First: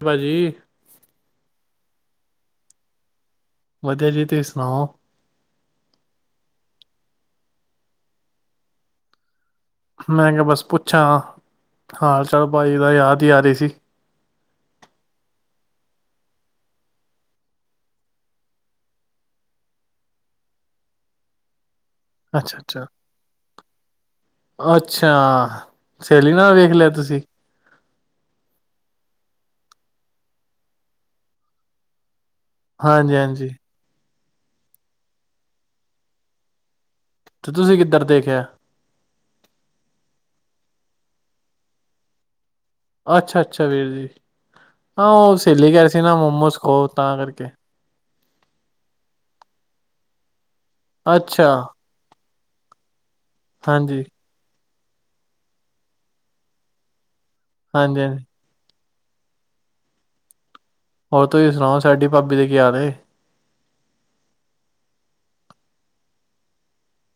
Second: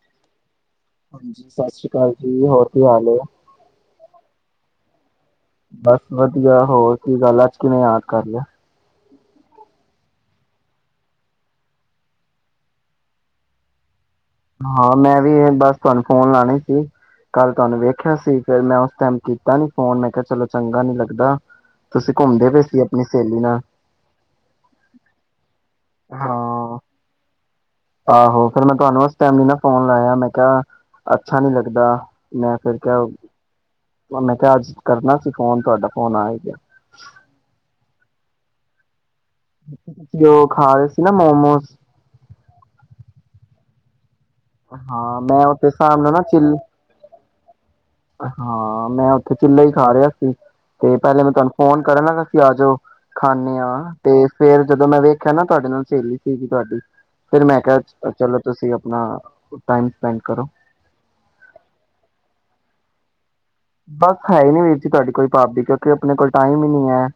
ਭਾਜੀ, ਹਾਂਜੀ ਸਤਿ ਸ੍ਰੀ ਅਕਾਲ ਜੀ, ਹੋਰ ਕੀ ਹਾਲ ਐ? ਵਧੀਆ ਜੀ, ਤੁਸੀਂ ਸੁਣਾਓ? ਬਸ ਵਧੀਆ ਹੋਰ ਕੀ ਗੱਲ ਆ ਅੱਜ ਕਿਵੇਂ ਯਾਦ ਕਰ ਲਿਆ। ਮੈਂ ਕਿਹਾ ਬਸ ਪੁੱਛਾਂ ਹਾਲ ਚਾਲ ਭਾਈ ਦਾ ਯਾਦ ਹੀ ਆ ਰਹੀ ਸੀ ਹਾਂ, ਮੈਂ ਵੀ ਇਹ ਬਸ ਤੁਹਾਨੂੰ ਫੋਨ ਲਾਣੇ ਸੀ ਕੱਲ ਤੁਹਾਨੂੰ ਵੇਖਿਆ ਸੀ ਫਿਰ ਮੈਂ ਉਸ ਟਾਈਮ ਕੀਤਾ ਨੀ ਫੋਨ ਮੈਂ ਕਿਹਾ ਚਲੋ ਚੰਗਾ ਨੀ ਲੱਗਦਾ ਤੁਸੀਂ ਘੁੰਮਦੇ ਅੱਛਾ ਪਏ ਸੀ ਅੱਛਾ ਆਪਣੀ ਸਹੇਲੀ ਨਾਲ ਅੱਛਾ ਸਹੇਲੀ ਨਾਲ ਵੇਖ ਹਾਂ ਲਿਆ ਤੁਸੀਂ ਆਹੋ ਫਿਰ ਮੈਂ ਤੁਹਾਨੂੰ ਉਸ ਟਾਈਮ ਨੀ ਨਾ ਫੋਨ ਲਾਇਆ ਮੈਂ ਕਿਹਾ ਅੱਛਾ ਨੀ ਲੱਗਦਾ ਮੈਂ ਫਿਰ ਕਿਆ ਹਾਂਜੀ ਹਾਂਜੀ ਮੈਂ ਕਿਹਾ ਅੱਜ ਕਰਨਾ ਸੀ ਫੋਨ ਤੁਹਾਡਾ ਫੋਨ ਆ ਹੀ ਗਿਆ ਤੇ ਤੁਸੀਂ ਕਿੱਧਰ ਦੇਖਿਆ ਜੋ ਖਾ ਰਹੇ ਸੀ ਨਾ ਮੋਮੋਸ ਅੱਛਾ ਅੱਛਾ ਵੀਰ ਜੀ ਆਹ ਹਾਂ ਉਹ ਮੈਂ ਉੱਥੇ ਸਹੇਲੀ ਕਰ ਸੀ ਸਾਹਮਣੇ ਨਾ ਚਿੱਲ ਮੋਮੋਸ ਖੋ ਤਾਂ ਕਰਕੇ ਤੇ ਹਾਂ ਮੈਂ ਉੱਥੇ ਚਿੱਲਾ ਹੀ ਖਾ ਰਿਹਾ ਸੀ ਤੇ ਪਹਿਲੇ ਮੈਂ ਤੁਹਾਨੂੰ ਅੱਛਾ ਫੋਨ ਕਰਨ ਲੱਗਾ ਆ ਜਾਓ ਖਾਣੇ ਆ ਹਾਂਜੀ ਤੇ ਫੇਰ ਜਦੋਂ ਮੈਂ ਵੇਖਿਆ ਨਾ ਤੁਹਾਡੇ ਨਾਲ ਸਹੇਲੀ ਸੀਗੀ ਤੁਹਾਡੀ ਫੇਰ ਮੈਂ ਹਾਂਜੀ ਕਿਹਾ ਹਾਂਜੀ ਚਲੋ ਤੁਸੀਂ ਆਪਣਾ ਟਾਈਮ ਸਪੈਂਡ ਕਰੋ ਹੋਰ ਤੁਸੀਂ ਸੁਣਾਓ ਸਾਡੀ ਭਾਬੀ ਦੇ ਕੀ ਹਾਲ ਬਸ ਹੈ ਹੀ ਨੀ ਵੀਰ ਜੀ ਤੁਹਾਡੀ ਕੋਈ ਭਾਬੀ ਕਿਉਂਕਿ ਆਪਣੇ ਕੋਲ ਟਾਈਮ ਹੀ ਨਹੀਂ ਹੈ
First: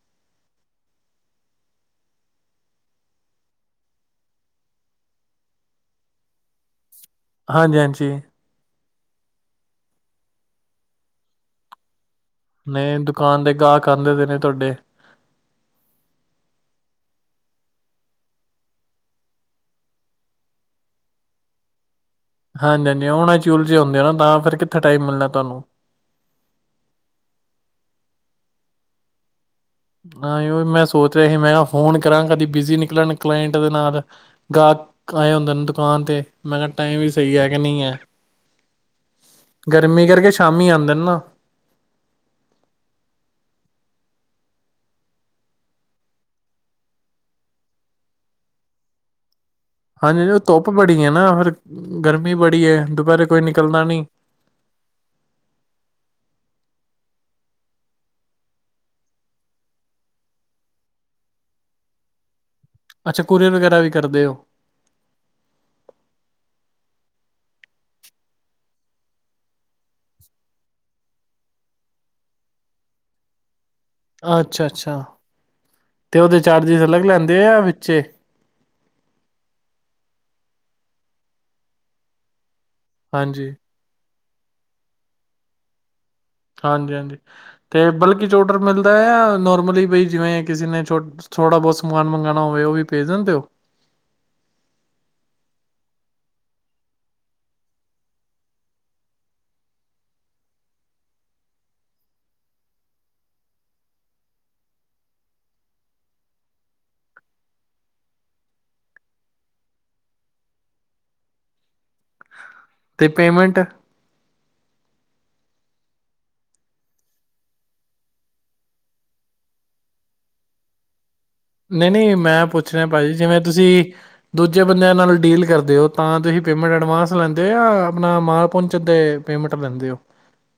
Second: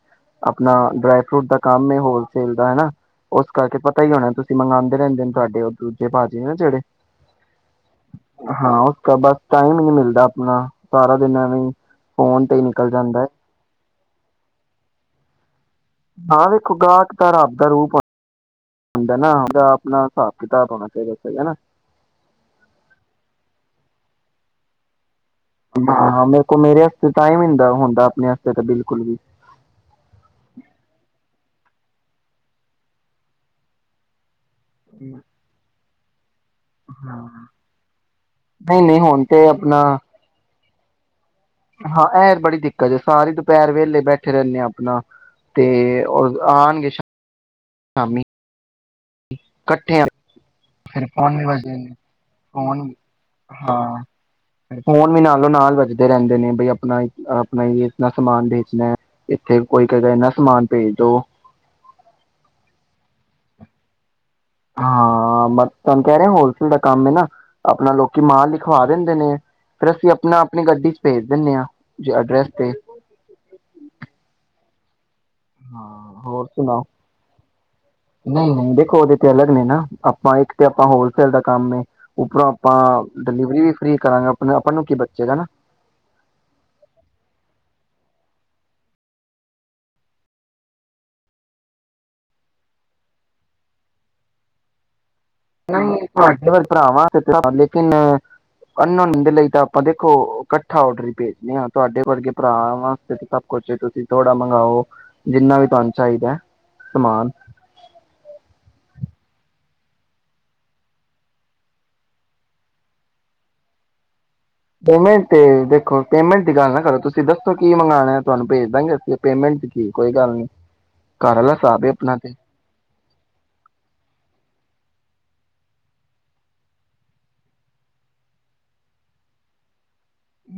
ਆਪਣਾ ਡਰਾਈ ਫਰੂਟ ਦਾ ਕੰਮ ਹੋਲਸੇਲ ਦਾ ਹੈਨਾ ਉਸ ਕਰਕੇ ਪਤਾ ਹੀ ਹੋਣਾ ਤੁਸੀਂ ਮੰਗਵਾਂਦੇ ਰਹਿੰਦੇ ਤੁਹਾਡੇ ਉਹ ਦੂਜੇ ਭਾਜੀ ਜਿਹੜੇ ਹਾਂਜੀ ਹਾਂਜੀ ਹਾਂ ਬਸ ਟਾਈਮ ਹੀ ਨੀ ਮਿਲਦਾ ਆਪਣਾ ਸਾਰਾ ਦਿਨ ਐਵੇਂ ਫੋਨ ਤੇ ਹੀ ਨਿਕਲ ਨਹੀਂ ਜਾਂਦਾ ਹੈ ਦੁਕਾਨ ਦੇ ਗਾਹਕ ਆਂਦੇ ਨੇ ਤੁਹਾਡੇ ਹਾਂ, ਦੇਖੋ ਗਾਹਕ ਤਾਂ ਰੱਬ ਦਾ ਰੂਪ ਹੁੰਦਾ ਨਾ ਉਹਦਾ ਆਪਣਾ ਹਿਸਾਬ ਕਿਤਾਬ ਹੋਣਾ ਚਾਹੀਦਾ ਸਹੀ ਹਨਾ ਹਾਂਜੀ ਹਾਂਜੀ ਆਣਾ ਸ਼ੁਰੂ ਚ ਹੁੰਦੇ ਨਾ ਤਾਂ ਫੇਰ ਕਿੱਥੇ ਟਾਈਮ ਮਿਲ ਹਾਂ ਮੇਰੇ ਕੋਲ ਮੇਰੇ ਵਾਸਤੇ ਹੀ ਟਾਈਮ ਹੁੰਦਾ ਆਪਣੇ ਤਾਂ ਬਿਲਕੁਲ ਵੀ [unintelligible] ਗਾਹਕ ਆਇਆ ਹੁੰਦਾ ਦੁਕਾਨ ਤੇ ਮੈਂ ਕਿਹਾ ਟਾਈਮ ਵੀ ਸਹੀ ਹੈ ਕਿ ਨਹੀਂ ਹੈ ਨਹੀਂ ਨਹੀਂ ਹੁਣ ਤੇ ਆਪਣਾ ਗਰਮੀ ਕਰਕੇ ਸ਼ਾਮੀ ਆਂਦਾ [unintelligible] ਹਾਂ ਐ ਬੜੀ ਦਿੱਕਤ ਹੈ ਸਾਰੇ ਦੁਪਹਿਰ ਵੇਲੇ ਬੈਠੇ ਰਹਿੰਦੇ ਆ ਆਪਣਾ ਤੇ ਆਣਗੇ ਸ਼ਾਮੀ [unintelligible] ਹਾਂਜੀ ਉਹ ਧੁੱਪ ਬੜੀ ਹੈ ਨਾ ਫੋਨ ਫਿਰ ਗਰਮੀ ਬੜੀ ਹੈ ਦੁਪਹਿਰੇ ਕੋਈ ਨਿਕਲਦਾ ਨਹੀਂ ਵੀ ਨਾਲੋਂ ਨਾਲ ਵੱਜਦੇ ਰਹਿੰਦੇ ਨੇ ਬ ਆਪਣਾ ਆਪਣਾ ਹੀ ਇਨਾ ਸਮਾਨ ਵੇਚਣਾ ਇੱਥੇ ਕੋਈ ਕੇਹੇਗਾ ਇਨਾ ਸਮਾਨ ਭੇਜ ਦੋ ਅੱਛਾ ਕੋਰੀਅਨ ਵਗੈਰਾ ਵੀ ਕਰਦੇ ਹੋ। ਹਾਂ ਮੈਂ ਤੁਹਾਨੂੰ ਕਹਿ ਰਿਹਾ ਹੋਲਸੇਲ ਦਾ ਕੰਮ ਹੈ ਨਾ ਆਪਣਾ ਲੋਕੀ ਮਾਲ ਲਿਖਵਾ ਦਿੰਦੇ ਨੇ ਫਿਰ ਅਸੀਂ ਆਪਣਾ ਆਪਣੀ ਗੱਡੀ ਚ ਭੇਜ ਦਿੰਦੇ ਹਾਂ ਅਡਰੈਸ ਤੇ ਅੱਛਾ ਅੱਛਾ ਹਾਂ ਤੇ ਉਹਦੇ ਹੋਰ ਚਾਰਜਿਸ ਸੁਣਾਓ ਅਲੱਗ ਲੈਂਦੇ ਆ ਵਿੱਚੇ ਨਹੀਂ ਨਹੀਂ ਦੇਖੋ ਉਹਦੇ ਤੇ ਅਲੱਗ ਨੇ ਨਾ ਆਪਾਂ ਇੱਕ ਆਪਣਾ ਹੋਲਸੇਲ ਦਾ ਕੰਮ ਉੱਪਰੋਂ ਆਪਾਂ ਹਾਂਜੀ ਡਿਲੀਵਰੀ ਵੀ ਫਰੀ ਕਰਾਂਗਾ ਆਪਾਂ ਨੂੰ ਕੀ ਬਚੇਗਾ ਹਨਾ ਹਾਂਜੀ ਹਾਂਜੀ ਤੇ ਬਲਕਿ ਜ਼ੋ ਆਰਡਰ ਮਿਲਦਾ ਹੈ ਜਾਂ ਨੋਰਮਲੀ ਬਈ ਜਿਵੇਂ ਕਿਸੇ ਨੇ ਥੋੜ੍ਹਾ ਬਹੁਤ ਸਮਾਨ ਮੰਗਵਾਉਣਾ ਹੋਵੇ ਉਹ ਵੀ ਭੇਜ ਦਿੰਦੇ ਹੋ ਤੁਹਾਡੇ ਵਰ ਭਰਾ ਵਾਸਤੇ ਲੇਕਿਨ ਅਨ ਦੇ ਲਈ ਤਾਂ ਆਪਾਂ ਦੇਖੋ ਇਕੱਠਾ ਡਰ ਹੀ ਭੇਜਦੇ ਹਾਂ ਤੁਹਾਡੇ ਵਰਗੇ ਭਰਾ ਵਾਸਤੇ ਸਭ ਕੁਛ ਤੁਸੀਂ ਥੋੜਾ ਮੰਗਵਾਓ ਜਿੰਨਾ ਵੀ ਤੁਹਾਨੂੰ ਚਾਹੀਦਾ ਸਮਾਨ [unintelligible] ਤੇ ਪੇਮੈਂਟ ਪੇਮੈਂਟ ਤੇ ਦੇਖੋ ਪੇਮੈਂਟ ਦੀ ਗੱਲ ਨਾ ਕਰੋ ਤੁਸੀਂ ਦੱਸੋ ਕੀ ਮੰਗਵਾਉਣਾ ਹੈ ਤੁਹਾਨੂੰ ਭੇਜ ਦੇਵਾਂਗੇ ਅਸੀਂ ਪੇਮੈਂਟ ਕੀ ਕੋਈ ਗੱਲ ਨਹੀਂ ਨਹੀਂ ਨਹੀਂ ਮੈਂ ਪੁੱਛ ਰਿਹਾ ਭਾਜੀ ਜਿਵੇਂ ਤੁਸੀਂ ਦੂਜੇ ਬੰਦਿਆਂ ਨਾਲ ਡੀਲ ਕਰਦੇ ਹੋ ਤਾਂ ਤੁਸੀਂ ਪੇਮੈਂਟ ਐਡਵਾਂਸ ਲੈਂਦੇ ਹੋ ਜਾਂ ਆਪਣਾ ਮਾਲ ਪਹੁੰਚਣ ਤੇ ਪੇਮੈਂਟ ਲੈਂਦੇ ਹੋ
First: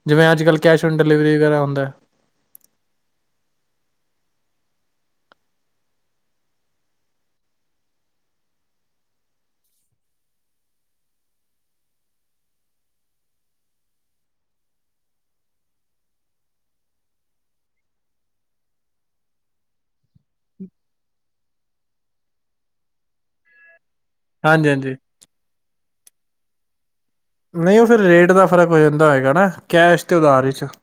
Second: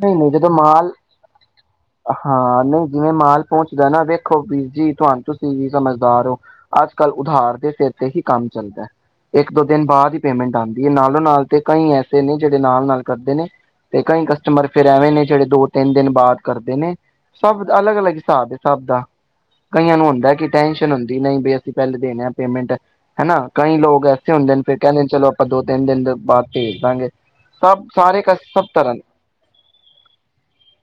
ਨਹੀਂ ਨਹੀਂ ਜਿਵੇਂ ਅੱਜ ਜਦੋਂ ਕੱਲ੍ਹ ਕੈਸ਼ ਮਾਲ ਔਨ ਡਿਲੀਵਰੀ ਵਗੈਰਾ ਹੁੰਦਾ ਹੈ। ਹਾਂ ਨਹੀਂ ਜਿਵੇਂ ਮਾਲ ਪਹੁੰਚਦਾ ਨਾ ਵੇਖੋ ਵੀਰ ਜੀ ਤੁਹਾਨੂੰ ਤੁਸੀਂ ਵੀ ਸਮਝਦਾਰ ਹੋ ਅੱਜ ਕੱਲ੍ਹ ਉਧਾਰ ਦੇ ਸਿਰ ਤੇ ਹੀ ਕੰਮ ਚੱਲਦਾ ਹੈ ਇੱਕ ਦੋ ਦਿਨ ਬਾਅਦ ਹੀ ਪੇਮੈਂਟ ਆਉਂਦੀ ਹੈ ਨਾਲੋਂ ਨਾਲ ਤੇ ਕਈ ਐਸੇ ਨੇ ਜਿਹੜੇ ਨਾਲ ਨਾਲ ਕਰਦੇ ਨੇ ਤੇ ਕਈ ਕਸਟਮਰ ਫੇਰ ਐਵੇਂ ਨੇ ਜਿਹੜੇ ਦੋ ਤਿੰਨ ਦਿਨ ਬਾਅਦ ਕਰਦੇ ਨੇ ਸਭ ਅਲੱਗ ਅਲੱਗ ਹਿਸਾਬ ਦੇ ਸਭ ਦਾ ਕਈਆਂ ਨੂੰ ਹੁੰਦਾ ਕਿ ਟੈਨਸ਼ਨ ਹੁੰਦੀ ਨਹੀਂ ਬੀ ਅਸੀਂ ਪਹਿਲੇ ਦੇਣੇ ਆ ਪੇਮੈਂਟ ਹਨਾ ਕਈ ਲੋਕ ਐਸੇ ਹੁੰਦੇ ਨੇ ਹਾਂਜੀ ਫਿਰ ਹਾਂਜੀ ਕਹਿੰਦੇ ਨੇ ਚਲ ਆਪਾਂ ਦੋ ਬਾਤਦਾਗੇ [unintelligible] ਨਹੀਂ ਉਹ ਫਿਰ ਰੇਟ ਦਾ ਫ਼ਰਕ ਹੋ ਜਾਂਦਾ ਹੋਏਗਾ ਨਾ ਕਿਆ ਇਸਸ਼ਤੇ ਅਦਾਰ 'ਚ [unintelligible]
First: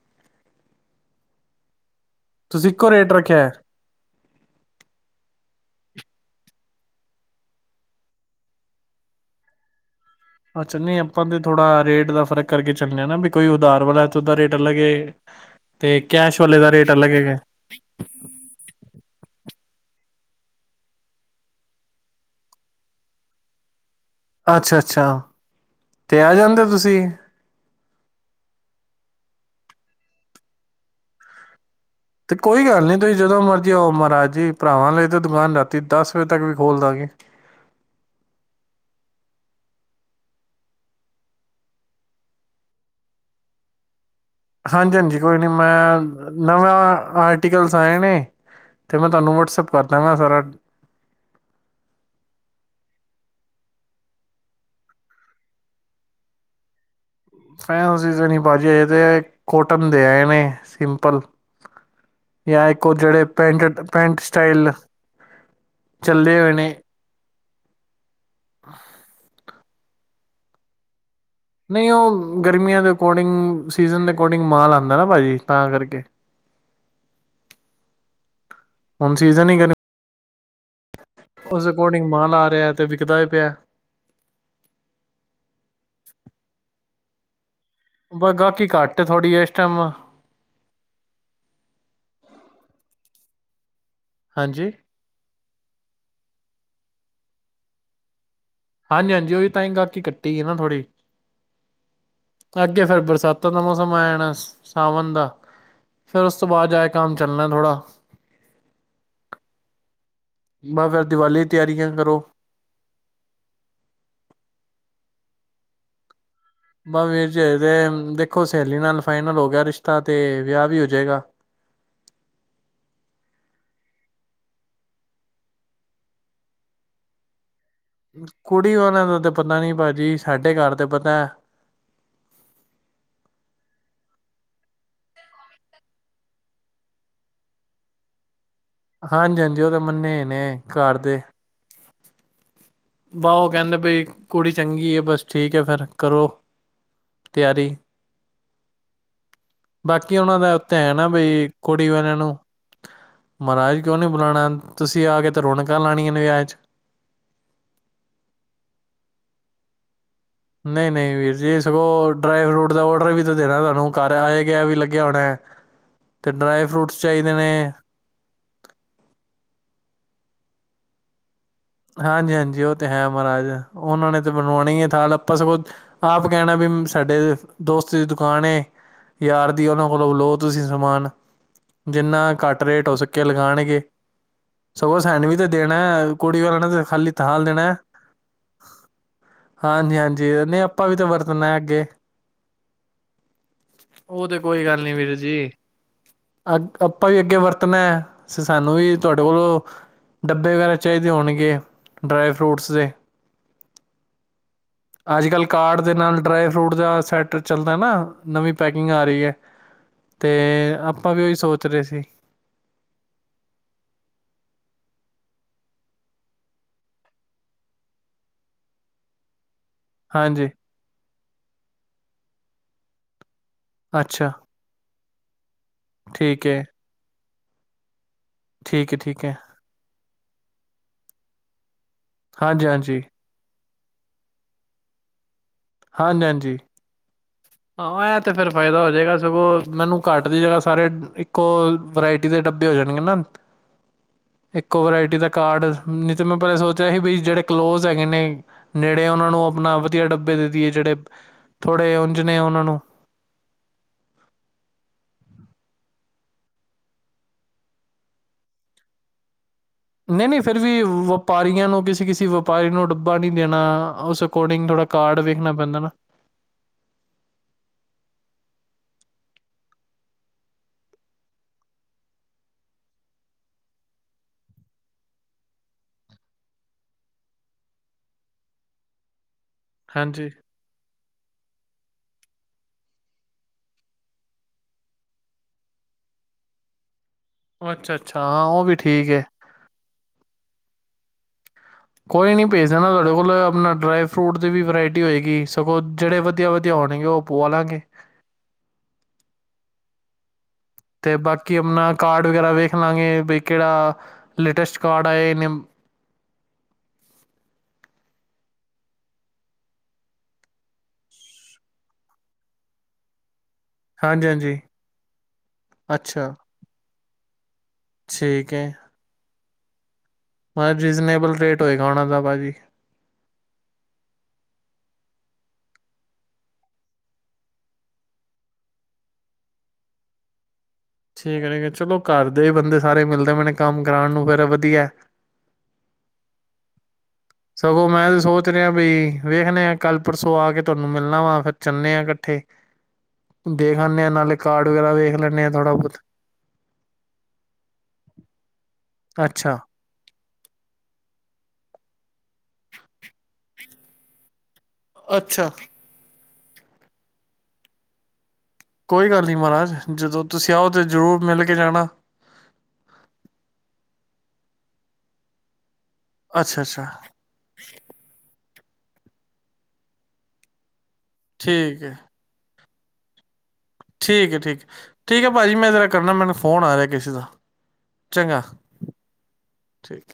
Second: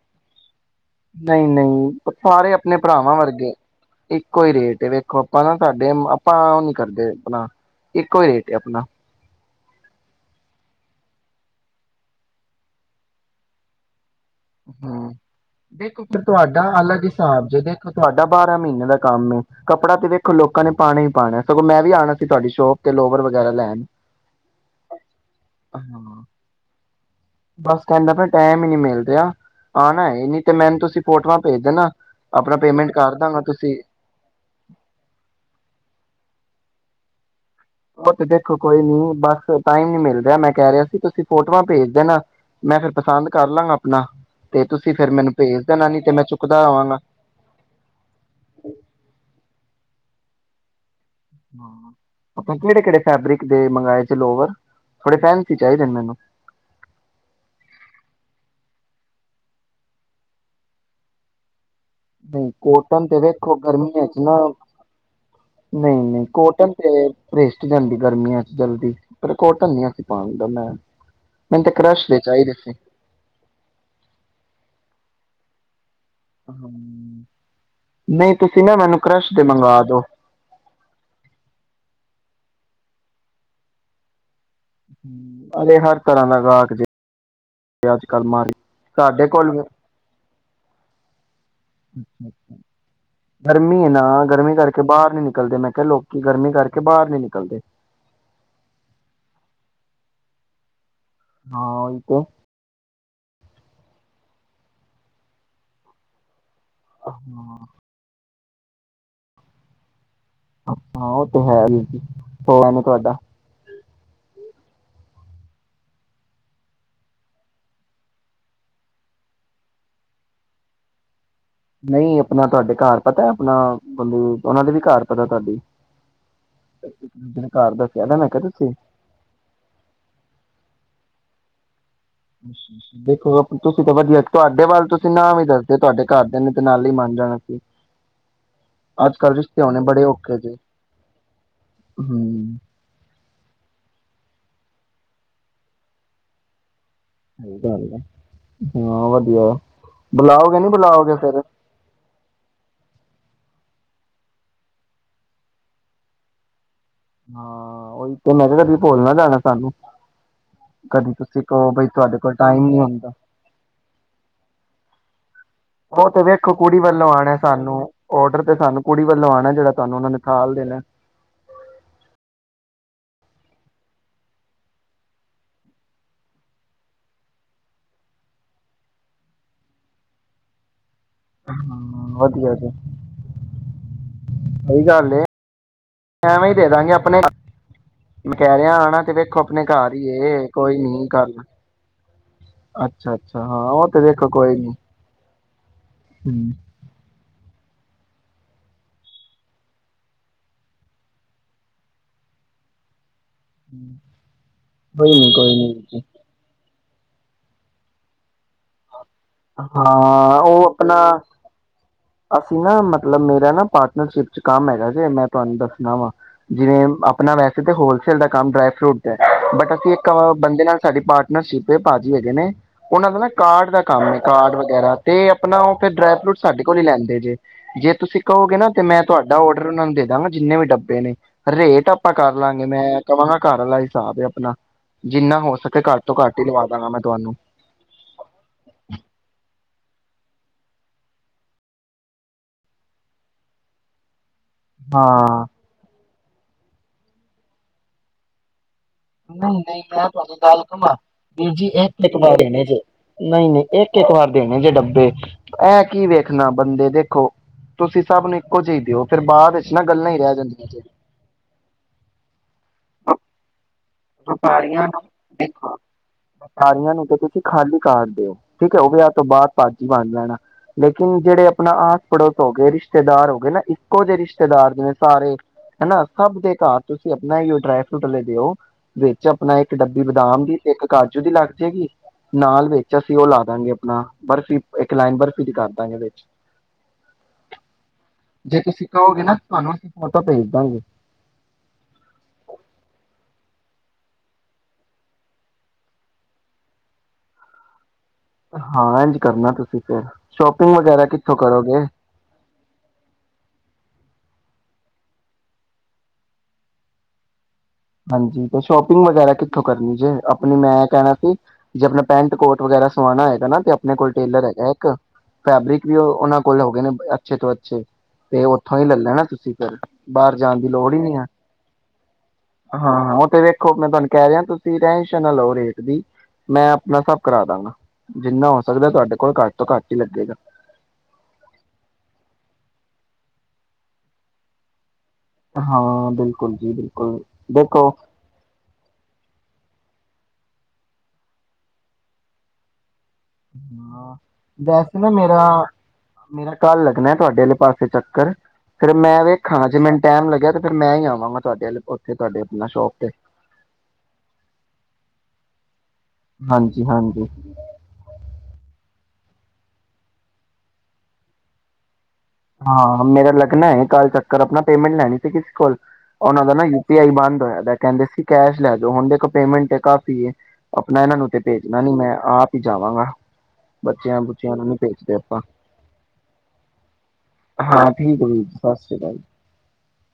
ਨਹੀਂ ਨਹੀਂ ਸਾਰੇ ਤੁਸੀਂ ਆਪਣੇ ਇੱਕੋ ਰੇਟ ਭਰਾਵਾਂ ਰੱਖਿਆ ਹੈ ਵਰਗੇ ਇੱਕੋ ਹੀ ਰੇਟ ਵੇਖੋ ਆਪਾਂ ਨਾ ਸਾਡੇ ਆਪਾਂ ਉਹ ਨਹੀ ਕਰਦੇ ਆਪਣਾ ਇੱਕੋ ਹੀ ਰੇਟ ਆ ਆਪਣਾ ਅੱਛਾ ਨਹੀਂ ਆਪਾਂ ਤੇ ਥੋੜਾ ਰੇਟ ਦਾ ਫ਼ਰਕ ਕਰਕੇ ਚੱਲਣੇ ਹਾਂ ਨਾ ਵੀ ਕੋਈ ਉਧਾਰ ਵਾਲਾ ਤੇ ਉਹਦਾ ਰੇਟ ਅਲੱਗ ਏ ਹਮ ਤੇ ਦੇਖੋ ਫਿਰ ਕੈਸ਼ ਵਾਲੇ ਤੁਹਾਡਾ ਦਾ ਰੇਟ ਅਲੱਗ ਹੈਗਾ ਹਿਸਾਬ ਜੇ ਦੇਖੋ ਤੁਹਾਡਾ ਬਾਰਾਂ ਮਹੀਨੇ ਦਾ ਕੰਮ ਹੈ ਕਪੜਾ ਤੇ ਵੇਖੋ ਲੋਕਾਂ ਨੇ ਪਾਣਾ ਹੀ ਪਾਉਣਾ ਸਗੋਂ ਮੈਂ ਵੀ ਆਉਣਾ ਸੀ ਤੁਹਾਡੀ ਸ਼ੋਪ ਤੇ ਲੋਵਰ ਵਗੈਰਾ ਲੈਣ ਅੱਛਾ ਅੱਛਾ ਹਾਂ ਤੇ ਆ ਜਾਂਦੇ ਤੁਸੀਂ ਬਸ ਕਹਿੰਦਾ ਫਿਰ ਟੈਮ ਹੀ ਨੀ ਮਿਲ ਰਿਹਾ ਆਉਣਾ ਹੈ ਨਹੀ ਤੇ ਮੈਨੂੰ ਤੁਸੀਂ ਫੋਟੋਆਂ ਭੇਜ ਦੇਣਾ ਤੇ ਆਪਣਾ ਕੋਈ ਗੱਲ ਪੇਮੈਂਟ ਨਹੀ ਕਰ ਤੁਸੀਂ ਦਾਂਗਾ ਜਦੋਂ ਮਰਜ਼ੀ ਤੁਸੀਂ ਆਓ ਮਹਾਰਾਜ ਜੀ ਭਰਾਵਾਂ ਲਈ ਤੇ ਦੁਕਾਨ ਰਾਤੀ ਦਸ ਵਜੇ ਤੱਕ ਵੀ ਖੋਲ ਦਵਾਂਗੇ ਉਹ ਤੇ ਦੇਖੋ ਕੋਈ ਨੀ ਬਸ ਟਾਈਮ ਨੀ ਮਿਲ ਰਿਹਾ ਮੈਂ ਕਹਿ ਰਿਹਾ ਸੀ ਤੁਸੀਂ ਫੋਟੋਆਂ ਭੇਜ ਦੇਣਾ ਮੈਂ ਫਿਰ ਪਸੰਦ ਕਰ ਲਾਂਗਾ ਆਪਣਾ ਤੇ ਤੁਸੀਂ ਹਾਂਜੀ ਫਿਰ ਹਾਂਜੀ ਮੈਨੂੰ ਕੋਈ ਨੀ ਭੇਜ ਦੇਣਾ ਮੈਂ ਨੀ ਤੇ ਚੁੱਕਦਾ ਨਵਾਂ ਰਵਾਂਗਾ ਆਰਟੀਕਲਸ ਆਏ ਨੇ ਤੇ ਮੈਂ ਤੁਹਾਨੂੰ ਵਟਸਪ ਕਰ ਦੇਵਾਂਗਾ ਫਿਰ ਹ [unintelligible] ਆਪਾਂ ਕਿਹੜੇ ਕਿਹੜੇ ਫੈਬਰਿਕ ਦੇ ਮੰਗਵਾਏ ਸੀ ਲੋਵਰ ਥੋੜੇ ਫੈਂਸੀ ਚਾਹੀਦੇ ਨੇ ਮੈਨੂੰ ਫ ਨ ਬਾ ਕੋਟਨ ਦੇ ਆਨ ਸਿੰਪਲ [unintelligible] ਨਹੀਂ ਜਾਂ ਇੱਕ ਉਹ ਕੋਟਨ ਤੇ ਜਿਹੜੇ ਵੇਖੋ ਪੈਂਟ ਗਰਮੀਆਂ ਚ ਪੈਂਟ ਨਾ ਸਟਾਈਲ ਨਹੀਂ ਨਹੀਂ ਚੱਲੇ ਹੋਏ ਕੋਟਨ ਨੇ ਪ੍ਰਿਸ਼ਟ ਜਾਂਦੀ ਗਰਮੀਆਂ ਚ ਜਲਦੀ ਪਰ ਕੋਟਨ ਨੀ ਅ ਪਾਣਦਾ ਮੈਂ ਮੈਨੂੰ ਤੇ ਨਹੀਂ ਕਰਸ਼ ਦੇ ਉਹ ਚਾਹੀਦੇ ਸੀ ਗਰਮੀਆਂ ਦੇ ਅਕੋਰਡਿੰਗ ਸੀਜਨ ਦੇ ਅਕੋਰਡਿੰਗ ਮਾਲ ਆਉਂਦਾ ਨਾ ਭਾਜੀ ਤਾਂ ਕਰਕੇ ਹਾਂ ਨਹੀਂ ਤੁਸੀਂ ਨਾ ਮੈਨੂੰ ਹੁਣ ਕ੍ਰਸ਼ ਦੇ ਸੀਜ਼ਨ ਹੀ ਗਰਮੀ ਮੰਗਵਾ ਦੋ। ਉਸ ਅਕੋਰਡਿੰਗ ਮਾਲ ਆ ਤੇ ਵਿਕਦਾ ਹੀ ਪਿਆ ਅ ਹਰ ਤਰ੍ਹਾਂ ਦਾ ਗਾਹਕ ਜੇ ਅੱਜ ਕੱਲ ਬਸ ਮਾਰੀ ਗਾਹਕੀ ਘੱਟ ਸਾਡੇ ਥੋੜੀ ਕੋਲ ਇਸ ਵੀ ਟਾਈਮ ਧਰਮ ਮਹੀਨਾ ਗਰਮੀ ਹਾਂਜੀ ਕਰਕੇ ਬਾਹਰ ਨੀ ਨਿਕਲਦੇ ਮੈਂ ਕਿਹਾ ਲੋਕ ਗਰਮੀ ਕਰਕੇ ਕੇ ਬਾਹਰ ਨੀ ਨਿਕਲਦੇ ਹਾਂਜੀ ਹਾਂਜੀ ਉਹ ਵੀ ਤਾਂ ਹੀ ਗਾਹਿਕੀ ਕੱਟੀ ਹੈ ਨਾ ਥੋੜ੍ਹੀ ਹਾਂ ਉਹੀ ਤੇ ਅੱਗੇ ਫੇਰ ਬਰਸਾਤਾਂ ਦਾ ਮੌਸਮ ਆਇਣਾ ਸਾਵਣ ਦਾ ਫੇਰ ਉਸ ਤੋਂ ਬਾਅਦ ਜਾ ਆਏ ਕੰਮ ਚੱਲਣਾ ਹਾਂ ਥੋੜਾ ਬਸ ਫਿਰ ਹਾਂ ਉਹ ਤੇ ਦੀਵਾਲੀ ਦੀ ਹੈ ਵੀਰ ਤਿਆਰੀਆਂ ਜੀ ਕਰੋ ਹੋਨ ਤੁਹਾਡਾ ਬ ਵੀਰ ਜੇ ਤੇ ਦੇਖੋ ਸਹੇਲੀ ਨਾਲ ਫਾਈਨਲ ਹੋ ਗਿਆ ਰਿਸ਼ਤਾ ਤੇ ਵਿਆਹ ਵੀ ਹੋ ਜੇਗਾ। ਨਹੀਂ ਆਪਣਾ ਤੁਹਾਡੇ ਘਰ ਪਤਾ ਆਪਣਾ ਮਤਲਬ ਉਹਨਾ ਦੇ ਵੀ ਘਰ ਪਤਾ ਤੁਹਾਡੀ ਘਰ ਦੱਸਿਆ ਨਾ ਮੈਂ ਕਿਹਾ ਕੁੜੀ ਤੁਸੀਂ ਉਹਨਾਂ ਦਾ ਤੇ ਪਤਾ ਨੀ ਭਾਜੀ ਸਾਡੇ ਘਰ ਤੇ ਪਤਾ ਹੈ। ਦੇਖੋ ਤੁਸੀਂ ਤਾਂ ਵਧੀਆ ਤੁਹਾਡੇ ਵੱਲ ਤੁਸੀਂ ਨ ਹੀ ਦੱਸਦੇ ਹੋ ਤੁਹਾਡੇ ਘਰਦਿਆਂ ਨੇ ਤੇ ਨਾਲ ਹੀ ਮੰਨ ਜਾਣਾ ਸੀ। ਅੱਜ ਕੱਲ੍ਹ ਹਾਂਜੀ ਹਾਂਜੀ ਰਿਸ਼ਤੇ ਉਹ ਤਾਂ ਹੋਣੇ ਬੜੇ ਮੰਨੇ ਔਖੇ ਨੇ ਜੇ ਘਰ ਦੇ ਹੂੰ ਵਾਹ ਉਹ ਕਹਿੰਦੇ ਬਈ ਕੁੜੀ ਚੰਗੀ ਹੈ ਬਸ ਠੀਕ ਹੈ ਫੇਰ ਕਰੋ। ਤਿਆਰੀ [unintelligible] ਹਾਂ ਵਧੀਆ ਬਾਕੀ ਉਹਨਾਂ ਦਾ ਬੁਲਾਓਗੇ ਨੀ ਉੱਥੇ ਹੈ ਨਾ ਬੁਲਾਓਗੇ ਫੇਰ ਬਈ ਕੁੜੀ ਵਾਲਿਆਂ ਨੂੰ ਮਹਾਰਾਜ ਕਿਉਂ ਨੀ ਬੁਲਾਉਣਾ ਤੁਸੀਂ ਆ ਕੇ ਤੇ ਰੌਣਕਾਂ ਲਾਣੀਆਂ ਨੇ ਵਿਆਹ ਚ ਹਾਂ ਉਹੀ ਤੇ ਮੈਂ ਕਿਹਾ ਕਦੀ ਭੋਲ ਨਾ ਜਾਣਾ ਸਾਨੂੰ ਨਹੀਂ ਕਦੀ ਨਹੀਂ ਵੀਰ ਤੁਸੀਂ ਜੀ ਕਹੋ ਬਈ ਸਗੋਂ ਤੁਹਾਡੇ ਕੋਲ ਡਰਾਈ ਟਾਈਮ ਫਰੂਟ ਨੀ ਦਾ ਔਡਰ ਹੁੰਦਾ ਵੀ ਤਾਂ ਦੇਣਾ ਤੁਹਾਨੂੰ ਘਰ ਆ ਗਿਆ ਵੀ ਲੱਗਿਆ ਹੋਣਾ। ਉਹ ਤੇ ਵੇਖੋ ਡਰਾਈ ਕੁੜੀ ਫਰੂਟਸ ਵੱਲੋਂ ਚਾਹੀਦੇ ਆਣਾ ਨੇ ਸਾਨੂੰ ਔਡਰ ਤੇ ਸਾਨੂੰ ਕੁੜੀ ਵੱਲੋਂ ਆਣਾ ਜਿਹੜਾ ਤੁਹਾਨੂੰ ਉਹਨਾਂ ਨੇ ਥਾਲ ਦੇਨਾ ਹਾਂਜੀ ਹਾਂਜੀ ਉਹ ਤੇ ਹੈ ਮਹਾਰਾਜ ਉਹਨਾਂ ਨੇ ਤਾਂ ਬਣਵਾਣਾ ਹੈ ਥਾਲ ਆਪਾਂ ਸਗੋਂ ਆਪ ਕਹਿਣਾ ਵੀ ਸਾਡੇ ਦੋਸਤ ਦੀ ਦੁਕਾਨ ਯਾਰ ਦੀ ਉਹਨਾਂ ਕੋਲੋਂ ਲਓ ਤੁਸੀਂ ਸਮਾਨ ਹਾਂ ਜਿੰਨਾ ਵਧੀਆ ਘੱਟ ਜੀ ਰੇਟ ਹੋ ਕੇ ਲਗਾਣਗੇ ਸਹੀ ਸਗੋਂ ਗੱਲ ਏ ਸੈਣ ਵੀ ਤੇ ਦੇਣਾ ਕੁੜੀ ਐਵੇਂ ਹੀ ਦੇ ਨੇ ਤਾਂ ਦਾਂਗੇ ਖਾਲੀ ਆਪਣੇ ਥਾਲ ਦੇਣਾ ਹੈ। ਮੈਂ ਕਹਿਰਿਆਂ ਆਣਾ ਤੇ ਵੇਖੋ ਆਪਣੇ ਘਰ ਹਾਂਜੀ ਹੀਈ ਹਾਂਜੀ ਇਹ ਨਹੀਂ ਕੋਈ ਆਪਾਂ ਵੀ ਨੀ ਤਾਂ ਗੱਲ ਵਰਤਣਾ ਹੈ ਅੱਗੇ ਅੱਛਾ ਅੱਛਾ ਹਾਂ ਉਹ ਤੇ ਵੇਖੋ ਕੋਈ ਨੀ। ਜੀ। ਹੂੰ, ਅ ਆਪਾਂ ਵੀ ਅੱਗੇ ਵਰਤ ਤੇ ਸਾਨੂੰ ਵੀ ਤੁਹਾਡੇ ਕੋਲੋਂ ਡੱਬੇ ਵਗੈਰਾ ਚਾਹੀਦੇ। ਹੋਣਗੇ ਡਰਾਈ ਫਰੂਟਸ ਦੇ ਕੋਈ ਨੀ, ਕੋਈ ਨੀ। ਸੈ ਚੱਲਦਾ ਨਾ ਨਵੀਂ ਪੈਕਿੰਗ [inaudible] ਹਾਂ, ਉਹ ਅਤੇ ਆਪਨਾ ਆਪਾਂ ਵੀ ਉਹੀ ਸੋਚ ਰਹੇ ਸੀ ਅਸੀਂ ਨਾ ਮਤਲਬ, ਮੇਰਾ ਨਾ ਪਾਰਟਨਰਸ਼ਿਪ ਚ ਕੰਮ ਹੈਗਾ ਜੇ ਮੈਂ ਤੁਹਾਨੂੰ ਦੱਸਣਾ ਵਾ, ਜਿਵੇਂ ਆਪਣਾ ਵੈਸੇ ਤਾਂ ਹੋਲਸੇਲ ਦਾ ਕੰਮ ਡਰਾਈ -ਫਰੂਟ ਦਾ ਬਟ ਇੱਕ ਹਾਂਜੀ ਬੰਦੇ ਨਾਲ ਸਾਡੀ ਪਾਰਟਨਰਸ਼ਿਪ ਏ, ਭਾਜੀ ਹੈਗੇ ਨੇ। ਉਹਨਾਂ ਦਾ ਨਾ ਕਾਰਡ ਕੰਮ ਅੱਛਾ ਕਾਰਡ ਵਗੈਰਾ ਤੇ ਆਪਣਾ, ਉਹ ਫਿਰ ਡਰਾਈ- ਫਰੂਟ ਠੀਕ ਸਾਡੇ ਹੈ ਕੋਲ ਹੀ ਲੈਂਦੇ ਜੇ ਜੇ ਤੁਸੀਂ ਕਹੋਗੇ ਨਾ, ਤੇ ਠੀਕ ਹੈ ਮੈਂ ਠੀਕ ਹੈ ਤੁਹਾਡਾ ਔਡਰ ਉਹਨਾਂ ਨੂੰ ਦੇ ਦਾਂਗਾ। ਜਿੰਨੇ ਵੀ ਡੱਬੇ ਨੇ, ਰੇਟ ਆਪ ਆਪਾਂ ਕਰ ਲਾਂਗੇ, ਹਾਂਜੀ ਹਾਂਜੀ ਮੈਂ ਕਵਾਂਗਾ ਘਰ ਲਾਈ ਹਿਸਾਬ ਏ ਆਪਣਾ, ਜਿੰਨਾ ਹੋ ਘਟ ਤੋਂ ਹਾਂਜੀ ਘੱਟ ਹੀ ਹਾਂਜੀ ਲਵਾ ਦਵਾਂਗਾ, ਮੈਂ ਤੁਹਾਨੂੰ। ਹਾਂ, ਇਹ ਤੇ ਫਿਰ ਫ਼ਾਇਦਾ ਹੋ ਜਾਏਗਾ। ਸਗੋਂ ਮੈਨੂੰ ਘੱਟ ਦੀ ਜ੍ਗਾ, ਸਾਰੇ ਇੱਕੋ ਵਰਾਇਟੀ ਦੇ ਡੱਬੇ ਹੋ ਜਾਣਗੇ ਨਾ। ਇੱਕੋ ਵਰਾਇਟੀ ਦਾ ਹਾਂ ਕਾਰਡ ਤੇ ਮੈਂ ਪਹਿਲਾਂ ਸੋਚਿਆ ਸੀ, ਬਈ ਜਿਹੜੇ ਕਲੋਜ ਹੈਗੇ ਨੇ ਨੇੜੇ ਉਹਨਾਂ ਨੂੰ ਨਹੀਂ ਆਪਣਾ ਨਹੀਂ ਵਧੀਆ ਮੈਂ ਡੱਬੇ ਤੁਹਾਡੀ ਗੱਲ ਦੇਦੀਏ, ਜਿਹੜੇ ਕਵਾਂ ਵੀਰ ਜੀ ਥੋੜੇ ਇੱਕ ਇੱਕ ਵਾਰ ਦੇਣੇ ਉਹਨਾਂ ਜੇ, ਨੂੰ ਨਹੀਂ -ਨਹੀਂ ਇੱਕ- ਇੱਕ ਵਾਰ ਦੇਣੇ ਜੇ ਡੱਬੇ। ਐਂ ਕੀ ਵੇਖਣਾ, ਬੰਦੇ ਦੇਖੋ, ਤੁਸੀਂ ਸਭ ਨੂੰ ਇੱਕੋ ਜਿਹੀ ਦਿਓ, ਫਿਰ ਬਾਅਦ ਨਾ ਗੱਲਾਂ ਹੀ ਨਹੀਂ- ਰਹਿ ਨਹੀਂ ਫਿਰ ਜਾਂਦੀਆਂ ਵੀ ਜੇ ਵਪਾਰੀਆਂ ਨੂੰ, ਕਿਸੇ -ਕਿਸੇ ਵਪਾਰੀ ਨੂੰ ਡੱਬਾ ਨਹੀਂ ਦੇਣਾ? ਉਸ ਅਕੋਰਡਿੰਗ ਥੋੜਾ ਵਪਾਰੀਆਂ ਨੂੰ ਕਾਰਡ ਵੇਖਣਾ ਪੈਂਦਾ ਨਾ ਵਪਾਰੀਆਂ ਨੂੰ, ਤੇ ਤੁਸੀਂ ਖਾਲੀ ਕਾਰਡ ਦਿਓ। ਠੀਕ ਹੈ, ਉਹ ਵਿਆਹ ਤੋਂ ਬਾਅਦ ਭਾਜੀ ਬੰਨ ਦੇਣਾ, ਲੇਕਿਨ ਜਿਹੜੇ ਆਪਣਾ ਆਸ ਪੜੋਸ ਹੋ ਗਏ, ਰਿਸ਼ਤੇਦਾਰ ਹੋ ਗਏ ਨਾ, ਇੱਕੋ ਜਿਹੇ ਰਿਸ਼ਤੇਦਾਰ, ਜਿਵੇ ਸਾਰੇ ਹਨਾ ਸਭ ਦੇ ਘਰ ਤੁਸੀਂ ਆਪਣਾ ਹੀ ਉਹ ਡਰਾਈ -ਫਰੂਟ ਲੈ ਦਿਓ। ਜੀ। ਆਪਣਾ ਇੱਕ ਡੱਬੀ ਹਾਂਜੀ ਬਦਾਮ ਦੀ, ਇੱਕ ਕਾਜੂ ਦੀ ਲੱਗ ਜਾਏਗੀ। ਨਾਲ ਵਿੱਚ ਅਸੀਂ ਉਹ ਲਾ ਦਾਂਗੇ, ਆਪਣਾ ਬਰਫ਼ੀ, ਇੱਕ ਲਾਈਨ ਬਰਫ਼ੀ ਦੀ ਕਰ ਦਾਂਗੇ ਵਿੱਚ। ਉਹ ਅੱਛਾ ਅੱਛਾ ਹਾਂ ਜੇ ਉਹ ਵੀ ਤੁਸੀਂ ਠੀਕ ਕਹੋਗੇ ਹੈ ਨਾ, ਤੁਹਾਨੂੰ ਅਸੀਂ ਫੋਟੋ ਭੇਜ ਦਾਂਗੇ। ਕੋਈ ਨੀ ਭੇਜ ਦੇਣਾ, ਤੁਹਾਡੇ ਕੋਲ ਆਪਣਾ ਡਰਾਈ- ਫਰੂਟ ਦੀ ਵੀ ਵਰਾਇਟੀ ਹੋਏਗੀ। ਸਗੋਂ ਜਿਹੜੇ ਵਧੀਆ- ਵਧੀਆ ਹੋਣਗੇ ਉਹ ਪਵਾ ਲਾਂਗੇ। ਹਾਂ, ਇੰਝ ਕਰਨਾ ਤੁਸੀਂ ਫਿਰ। ਸ਼ੋਪਿੰਗ ਵਗੈਰਾ ਤੇ ਕਿੱਥੋਂ ਬਾਕੀ ਕਰੋਗੇ ਆਪਣਾ, ਕਾਰਡ ਵਗੈਰਾ ਵੇਖ ਲਾਂਗੇ ਬ ਕਿਹੜਾ ਲੇਟਸਟ ਕਾਰਡ, ਆੇਨਮ ਹਾਂਜੀ ਤੇ ਸ਼ੋਪਿੰਗ ਵਗੈਰਾ ਕਿੱਥੋਂ ਕਰਨੀ ਜੇ? ਆਪਣੀ ਮੈਂ ਕਹਿਣਾ ਸੀ, ਜੇ ਆਪਣਾ ਪੈਂਟ -ਕੋਟ ਵਗੈਰਾ ਸਵਾਉਣਾ ਹੈਗਾ ਨਾ। ਆਪਣੇ ਕੋਲ ਹਾਂਜੀ ਟੇਲਰ ਹਾਂਜੀ ਹੈਗਾ ਇੱਕ, ਫੈਬਰਿਕ ਵੀ ਅੱਛਾ ਉਹਨਾਂ ਕੋਲ ਹੋ ਗਏ ਨੇ। ਚਤ [inaudible] ਅੱਾ ਤੇ ਉੱਥੋਂ ਹੀ ਲੈ ਲੈਣਾ ਤੁਸੀਂ ਹੂੰ ਮ ਰੀਜਨੇਬਲ ਰੇਟ ਹੋਏਗਾ ਉਹਨਾਂ ਦਾ ਭਾਜੀ ਹਾਂ ਉਹ ਤੇ ਵੇਖੋ ਮੈਂ ਤੁਹਾਨੂੰ ਕਹਿ ਰਿਹਾ ਤੁਸੀਂ ਟੇਂਸ਼ਨ ਨਾ ਲਓ ਰੇਟ ਦੀ ਮੈਂ ਆਪਣਾ ਸਭ ਕਰਾ ਦਾਂਗਾ ਜਿੰਨਾ ਹੋ ਸਕਦਾ ਤੁਹਾਡੇ ਕੋਲ ਘੱਟ ਤੋਂ ਘੱਟ ਹੀ ਲੱਗੇਗਾ ਠੀਕ ਹੈ ਠੀਕ ਹੈ ਚਲੋ ਘਰਦੇ ਬੰਦੇ ਸਾਰੇ ਮਿਲਦੇ ਮੈਨ ਕੰਮ ਕਰਾਉਣ ਨੂੰ ਫੇਰ ਵਧੀਆ ਹਾਂ ਬਿਲਕੁਲ ਜੀ ਬਿਲਕੁਲ ਸਗੋਂ ਦੇਖੋ ਮੈਂ ਤੇ ਸੋਚ ਰਿਹਾ ਬਈ ਵੇਖਦੇ ਆ ਕੱਲ ਪਰ ਸੋ ਆ ਕੇ ਤੁਹਾਨੂੰ ਮਿਲਣਾ ਵਾ ਫਿਰ ਚੱਲਨੇ ਆ ਇਕੱਠੇ ਦੇਖ ਆਨੇ ਆ ਹ ਨਾਲੇ ਕਾਰਡ ਵਗੈਰਾ ਵੈਸੇ ਨਾ ਵੇਖ ਲੈਂਦੇ ਮੇਰਾ ਆ ਥੋੜਾ ਬਹੁਤ ਮੇਰਾ ਕੱਲ ਲੱਗਣਾ ਤੁਹਾਡੇ ਆਲੇ ਪਾਸੇ ਚੱਕਰ ਫੇਰ ਮੈਂ ਅੱਛਾ ਵੇਖਾਂ ਜੇ ਮੈਨੂੰ ਟੈਮ ਲੱਗਿਆ ਤੇ ਫੇਿਰ ਮੈਂ ਹੀ ਆਵਾਂਗਾ ਤੁਹਾਡੇ ਅਲ ਥੇ ਤੁਹਾਡੇ ਆਪਣਾ ਸ਼ੌਪ ਏ ਅੱਛਾ ਹਾਂਜੀ ਹਾਂਜੀ ਕੋਈ ਗੱਲ ਨਹੀਂ ਮਹਾਰਾਜ ਜਦੋਂ ਤੁਸੀਂ ਆਓ ਤੇ ਜ਼ਰੂਰ ਮਿਲ ਕੇ ਜਾਣਾ ਹਾਂ ਮੇਰਾ ਲੱਗਣਾ ਹੈ ਕੱਲ ਚੱਕਰ ਆਪਣਾ ਪੇਮੈਂਟ ਲੈਣੀ ਸੀ ਕਿਸੇ ਕੋਲ ਉਹਨਾਂ ਦਾ ਅੱਛਾ ਨਾ ਯੂ ਅੱਛਾ ਪੀ ਆਈ ਬੰਦ ਹੋਇਆ ਕਹਿੰਦੇ ਸੀ ਕੈਸ਼ ਲੈ ਜੋ ਹੁਣ ਦੇਖੋ ਪੇਮੈਂਟ ਹੈ ਕਾਫੀ ਏ ਆਪਣਾ ਇਹਨਾਂ ਨੂੰ ਤੇ ਭੇਜਣਾ ਠੀਕ ਨੀ ਹੈ ਮੈਂ ਆਪ ਵੀ ਜਾਵਾਂਗਾ ਬੱਚਿਆਂ ਠੀਕ ਬੁੱਚਿਆਂ ਠੀਕ ਨੂੰ ਨੀ ਭੇਜਦੇ ਠੀਕ ਹੈ ਆਪਾਂ ਭਾਜੀ ਮੈਂ ਜਰਾ ਕਰਨਾ ਮੈਨੂੰ ਫੋਨ ਆ ਰਿਹਾ ਕਿਸ ਹਾਂ ਠੀਕ ਜੀ ਸਤਿ ਸ਼੍ਰੀ ਅਕਾਲ ਜੀ ਠੀਕ